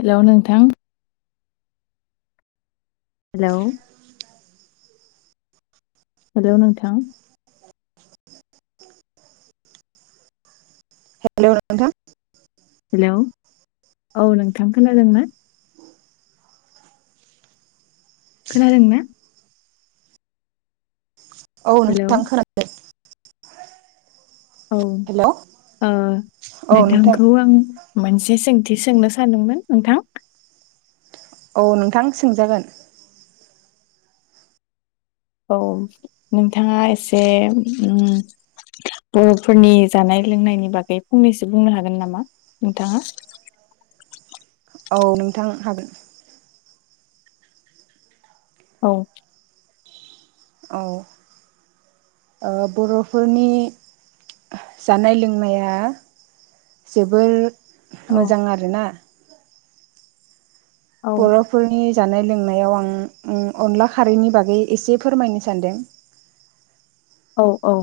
Hello नोंथां hello hello नोंथां hello नोंथां हेलौ औ नोंथां खोनादोंना? खोनादों ना? औ हेलौ नोंदां खोनादों औ हेलौ ओ औ नोंथां नोंथांखौ आं मोनसे सोंथि सोंनो सानदोंमोन नोंथां औ नोंथां सोंजागोन औ नोंथाङा एसे उम बरफोरनि जानाय लोंनायनि बागै फंनैसो बुंनो हागोन नामा नोंथाङा [inaudible] औ नोंथां हागोन औ औ बर'फोरनि जानाय लोंनाया जोबोर औ मोजां आरोना औ बर'फोरनि जानाय लोंनाय नायाव आं उम अनला खारैनि बागै एसे फोरमायनो सानदों औ औ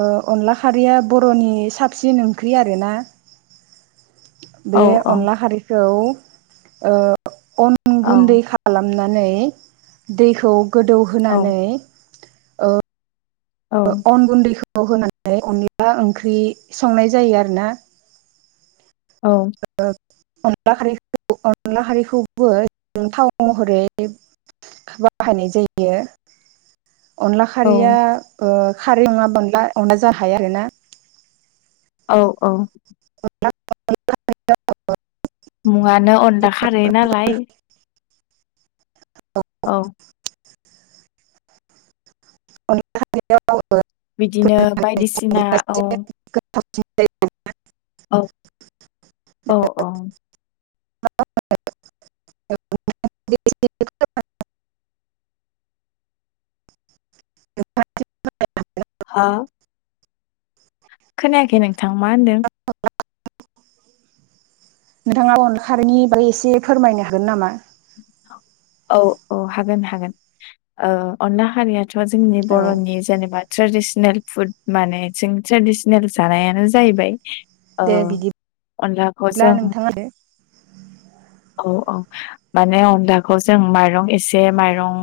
ओ अनला खारैया बर'नि साबसिन ओंख्रि आरोना औ बे अनला खारैखौ ओ अन औ गुन्दै खालामना नानै दैखौ गोदौ औ होनानै अन गुन्दै खौ होनानै अनदला ओंख्रि संनाय जायो आरोना औ [unintelligible] बाहायनाय जायो अनला औ खारैया ओ खारै नङा अनला अनला जाखाया आरोना औ औ [unintelligible] मुंङानो अनला खारो नालाय औ बिदिनो [unintelligible] बायदिसिना औ [unintelligible] औ औ औ [unintelligible] [unintelligible] हा खोनायाखै नोंथां? मा होनदों नोंथाङा अन खारनि बागै एसे फोरमायनो हागोन नामा औ औ हागोन हागोन अन्ना हारिया ' जोंनि औ बरनि जेनेबा ट्रेडिसनेल फुद माने जों ट्रेडिसनेल जानायानो जाहैबाय दे बिदिब्ला अनलाखौ जों नोंथाङा दे औ माने अनलाखौ जों माइरं एसे माइरं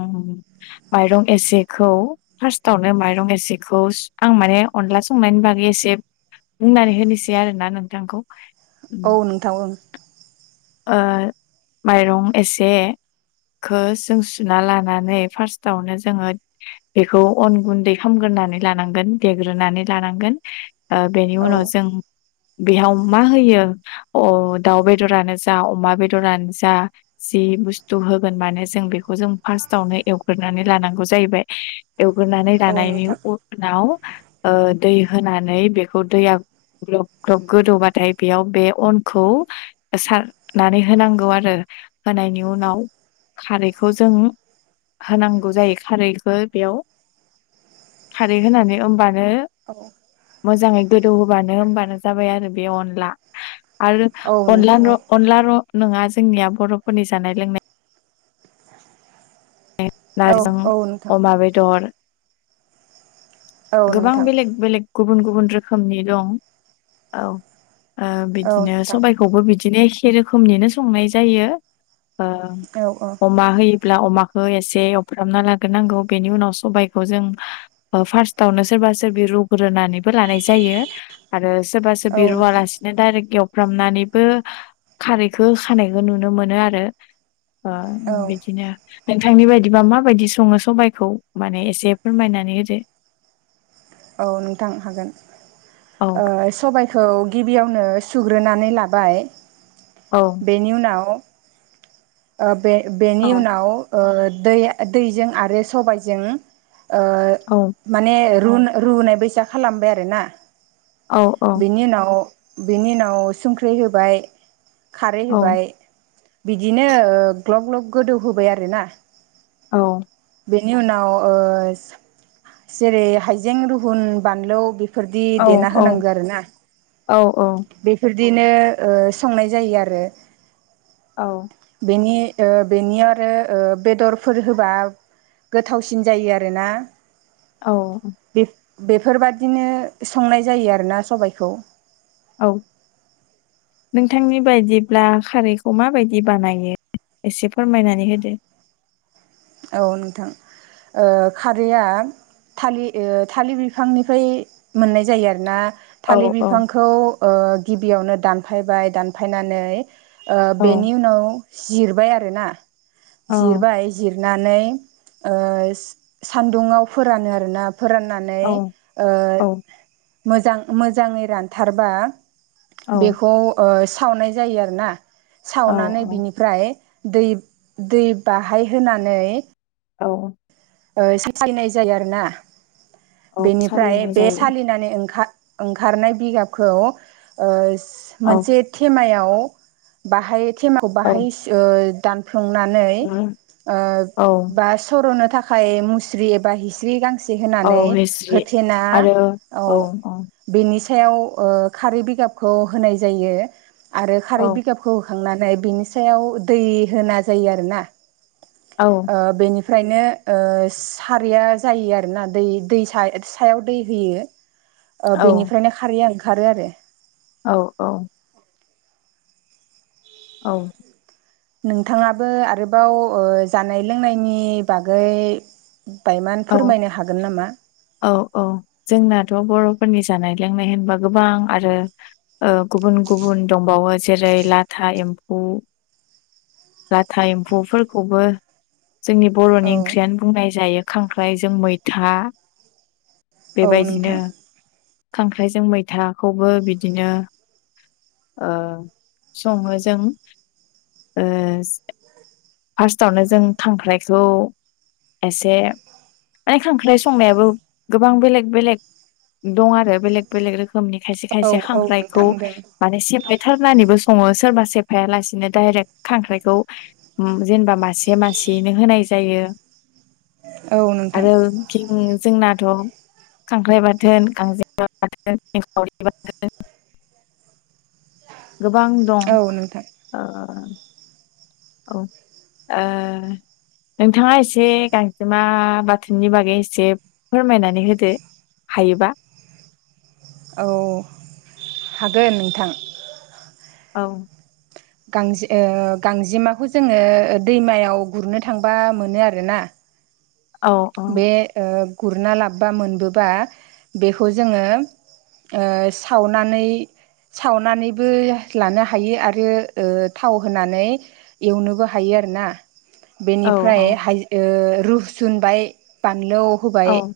माइरं एसेखौ फार् फार्स्टावनो माइरं एसेखौ आं माने अनला संनायनि बागै एसे बुंनानै होनोसै आरोना नोंथांखौ उम औ नोंथां ओ ओ माइरं एसे खौ जों सुना लानानै फार्स्टावनो जोङो बेखौ अन गुन्दै खालामगोन नानै लानांगोन देग्रोनानै लानांगोन ओ बेनि औ उनाव जों बेयाव मा होयो अ दाउ बेदरानो जा अमा बेदरानो जा जि बुस्थु होगोन मानो जों बेखौ जों फार्स्टावनो एवग्रोनो लानांगौ जाहैबाय एवग्रोनानै औ लानायनि नोंथां उनाव ओ दै होनानै बेखौ दैया ग्लब ग्लब गोदौबाथाय बेयाव बे अनखौ सार नानै होनांगौ आरो। होनायनि उनाव खारैखौ जों होनांगौ जायो खारैखौ बेयाव खारै होनानै होमबानो औ। मोजाङै गोदौ होबानो होनबानो जाबाय आरो बे अनला। आरो औ अनला नोंथां औ न' नङा जोंनिया बर'फोरनि जानाय लोंनाय औ नारजिजों औ नोंथां अमा बेदर औ गोबां नोंथां बेलेग बेलेग गुबुन गुबुन रोखोमनि दं। औ। ओ औ बिदिनो नोंथां सबायखौबो बिदिनो एखे रोखोमनिनो संनाय जायो। ओ औ औ अमा होयो अब्ला अमाखौ एसे अब्रामना लाग्रोनांगौ बेनि उनाव सबायखौ जों फार्स्ट थावनो सोरबा सोरबि रुग्रोनानैबो लानाय जायो आरो सोरबासो औ सोरबि नोंथां रुवालासिनो दाइरेक्ट एव फ्रामनानैबो खारैखौ होखानायखौ नुनो मोनो आरो। ओ औ बिदिनो नोंथांनि बायदिबा माबायदि सङो सबायखौ माने एसे फोरमायनानै होदो-? औ नोंथां हागोन। औ ओ सबाय खौ गिबियावनो सुग्रोनानै लाबाय औ बेनि उनाव ओ बे-बेनि उनाव ओ दै दैजों आरो सबायजों ओ माने रुना रुनाय बायसा खालामबाय आरोना बेनि उनाव बेनि उनाव संख्रि होबाय खारै होबाय बिदिनो ग्लब ग्लब गोदौ होबाय आरोना औ। बेनि उनाव ओ जेरै हायजें रुहुन बानलु बेफोरदि औ देना होनांगौ आरोना? औ बेफोर बिदिनो संनाय जायो आरो औ। बेनि ओ बेनि आरो ओ बेदरफोर होबा गोथावसिन जायो आरोना। औ। बेफोरबादिनो संनाय जायो आरोना सबायखौ। औ नोंथांनि बायदिब्ला खारैखौ माबायदि बानायो? एसे फोरमायनानै होदो? औ नोंथा। खारैया थालि थालिर बिफांनिफ्राय मोननाय जायो आरो ना औ थालिर औ बिफांखौ गिबियावनो दानफायबाय दानफायनानै औ बेनि उनाव जिरबाय आरो ना जिरबाय जिर नानै सान्दुंआव फोरानो आरोना औ फोराननानै ओ मोजां मोजाङै रानथारबा औ बेखौ सावनाय जायो आरो ना औ सावनानै बिनिफ्राय दै दै बाहाय होनानै औ ओ सालिनाय जायो आरोना औ बेनिफ्राय सालिनाय बे जायो सालिनानै ओंखा ओंखारनाय बिगाबखौ औ मोनसे थेमायाव बाहाय थिमाव औ बाहायस ओ संनानै ओ औ बा स'रनो थाखाय मुस्रि एबा हिस्रि गां से औ होनानै हिस्रि होथेना आरो औ बिनिस सायाव ओ खारै बिगाबखौ होनाय जायो आरो औ खारै बिगाबखौ खांनानै बिनि सायाव दै होना जोयो आरोना औ ओमफ्रायनो सारैया जायो आरोना दै दै सायाव दै होयो ओ बेनिफ्रायनो खारैया ओंखारो आरो औ औ । औ। नोंथाङाबो आरोबाव जानाय लोंनायनि बागै बायमान औ फोरमायनो हागोन नामा औ औ जोंना थ' बर'फोरनि जानाय लोंनाय होनबा गोबां आरो गुबुन गुबुन दंबावो जेरै यै लाथा एम्फौ लाथा एम्फौफोरखौबो जोंनि बर'नि औ ओंख्रियानो बुंनाय जायो खांख्राइजों मैथा औ बेबायदिनो नोंथां खांख्राइजों मैथाखौबो बिदिनो ओ सङो जों फार्स्टआवनो जों खांख्राइखौ एसे माने खांख्राय संनायाबो गोबां बेलेग बेलेग दं आरो बेलेग बेलेग रोखोम खोमनि खायसे औ खायसे औ खांख्रायखौ नोंथां दों माने सिफाय बुथारनानैबो सङो सोरबा सेफाया लासिनो डाइरेक्ट खांख्राइखौ जेनेबा मासे मासे सेयैनो होनाय जायो । औ नोंथां आरो जोंना थ' खांख्राइ बाथोन गांजेा बाथोन एंखावरि बाथोन गोबां दं औ नोंथां औ ओ नोंथाङा एसे गांजेमा बाथोननि बागै एसे फोरमायनानै होदो हायोबा औ हागोन नोंथां। औ। गांजे ओ गांजेमाखौ जोङो ओ दैमायाव गुरनो थांबा मोनो आरोना। औ औ बे गुरना लाबबा मोनबोबा बेखौ जोङो ओ सावनानै सावनानैबो लानो हायो आरो ओ थाव होनानै एवनोबो हायो आरोना औ बेनिफ्राय औ हाय ओ रुसुनबाय बानलौ होबाय औ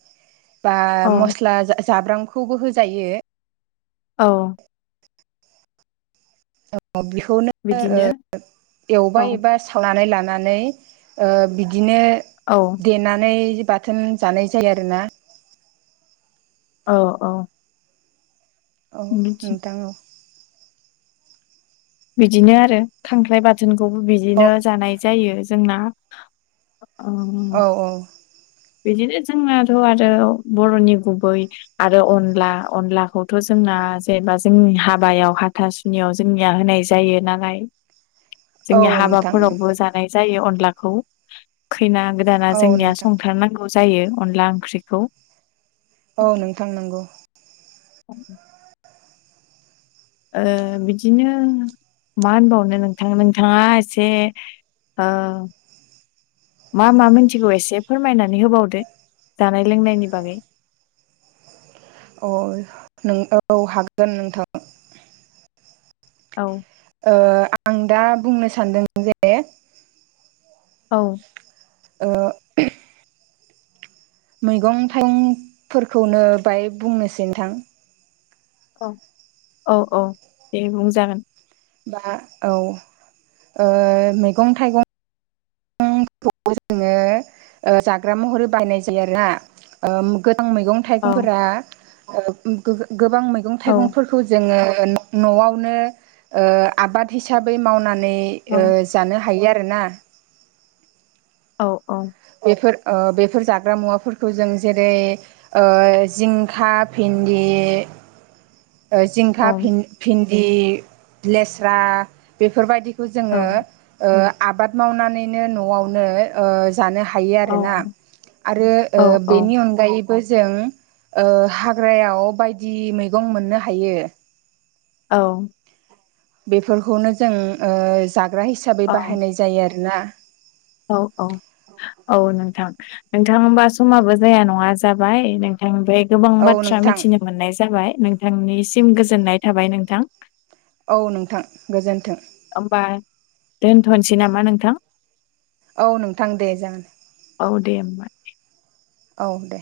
बा औ मस्ला जाब्रांखौबो होजायो औ बेखौनो बिदिनो एवबाय औ एबा सावनानै लानानै नानै ओ बिदिनो औ देनानै बाथोन जानाय जायो आरोना औ औ औ बिदि नोंथां औ बिदिनो आरो खांख्राइ बाथोनखौबो औ बिदिनो जानाय जायो जोंना औ ओम, औ बिदिनो जोंनाथ' आरो बर'नि गुबै आरो अनला अनलाखौथ' जों जों जेनेबा जोंनि हाबायाव हाथासुनियाव जोंनिया होनाय जायो नालाय औ जोंनि नोंथां हाबाफोरावबो जानाय जायो अनलाखौ खैना गोदाना औ जोंनिया नोंथां संथारनांगौ जायो अनला ओंख्रिखौ औ नोंथां नोंगौ अ ओ बिदिनो मा होनबावनो नोंथां नोंथाङा एसे ओ मा मा मिथिगौ एसे फोरमायनानै होबावदो ।जानाय लोंनायनि बागै [inaudible] अ नों औ हागोन नोंथां औ ओ आं दा बुंनो सानदों जे औ ओ मैगं थाइगंफोरखौनो बाहाय बुंनोसै नोंथां औ औ औ दे बुंजागोन। बा औ ओ मैगं थाइगं मैगं थाइगंखौबो जोंङो ओ जाग्रा महरै बायनाय जायो आरोना ओ गो थां मैगं औ थाइगंफोरा गोबां मैगं औ थाइगंफोरखौ जोङो न'आवनो ओ आबाद हिसाबै मावनानै औ ओ जानो हायो हायो आरोना औ औ बे ओ बेफोर जाग्रा मुवाफोरखौ जों जेरै ओ जिंखा बिन [unintelligible] [inaudible] औ जिंखा भिन्दि लेस्रा बेफोरबायदि जोङो ओ आबाद मावनानैनो न'आवनो ओ जानो हा हायो औ आरोना आरो ओ औ बेनि अनगायै बो जों ओ हाग्रायाव बायदि मैगं मोननो हायो औ बेफोरखौनो जों ओ जाग्रा हिसाबै बाहायनाय जायो आरोना औ औ औ नोंथां नोंथांबा समाबो जाया नङा जाबाय नोंथांनिफ्राय गोबां औ बाथ्रा नोंथां मिथिनो मोननाय जाबाय नोंथांनिसिम गोजोननाय थाबाय नोंथां। औ नोंथां गोजोन्थों। होमबा दोनथ'नोसै नामा नोंथां औ नोंथां दे जागोन। औ दे होमबा औ दे।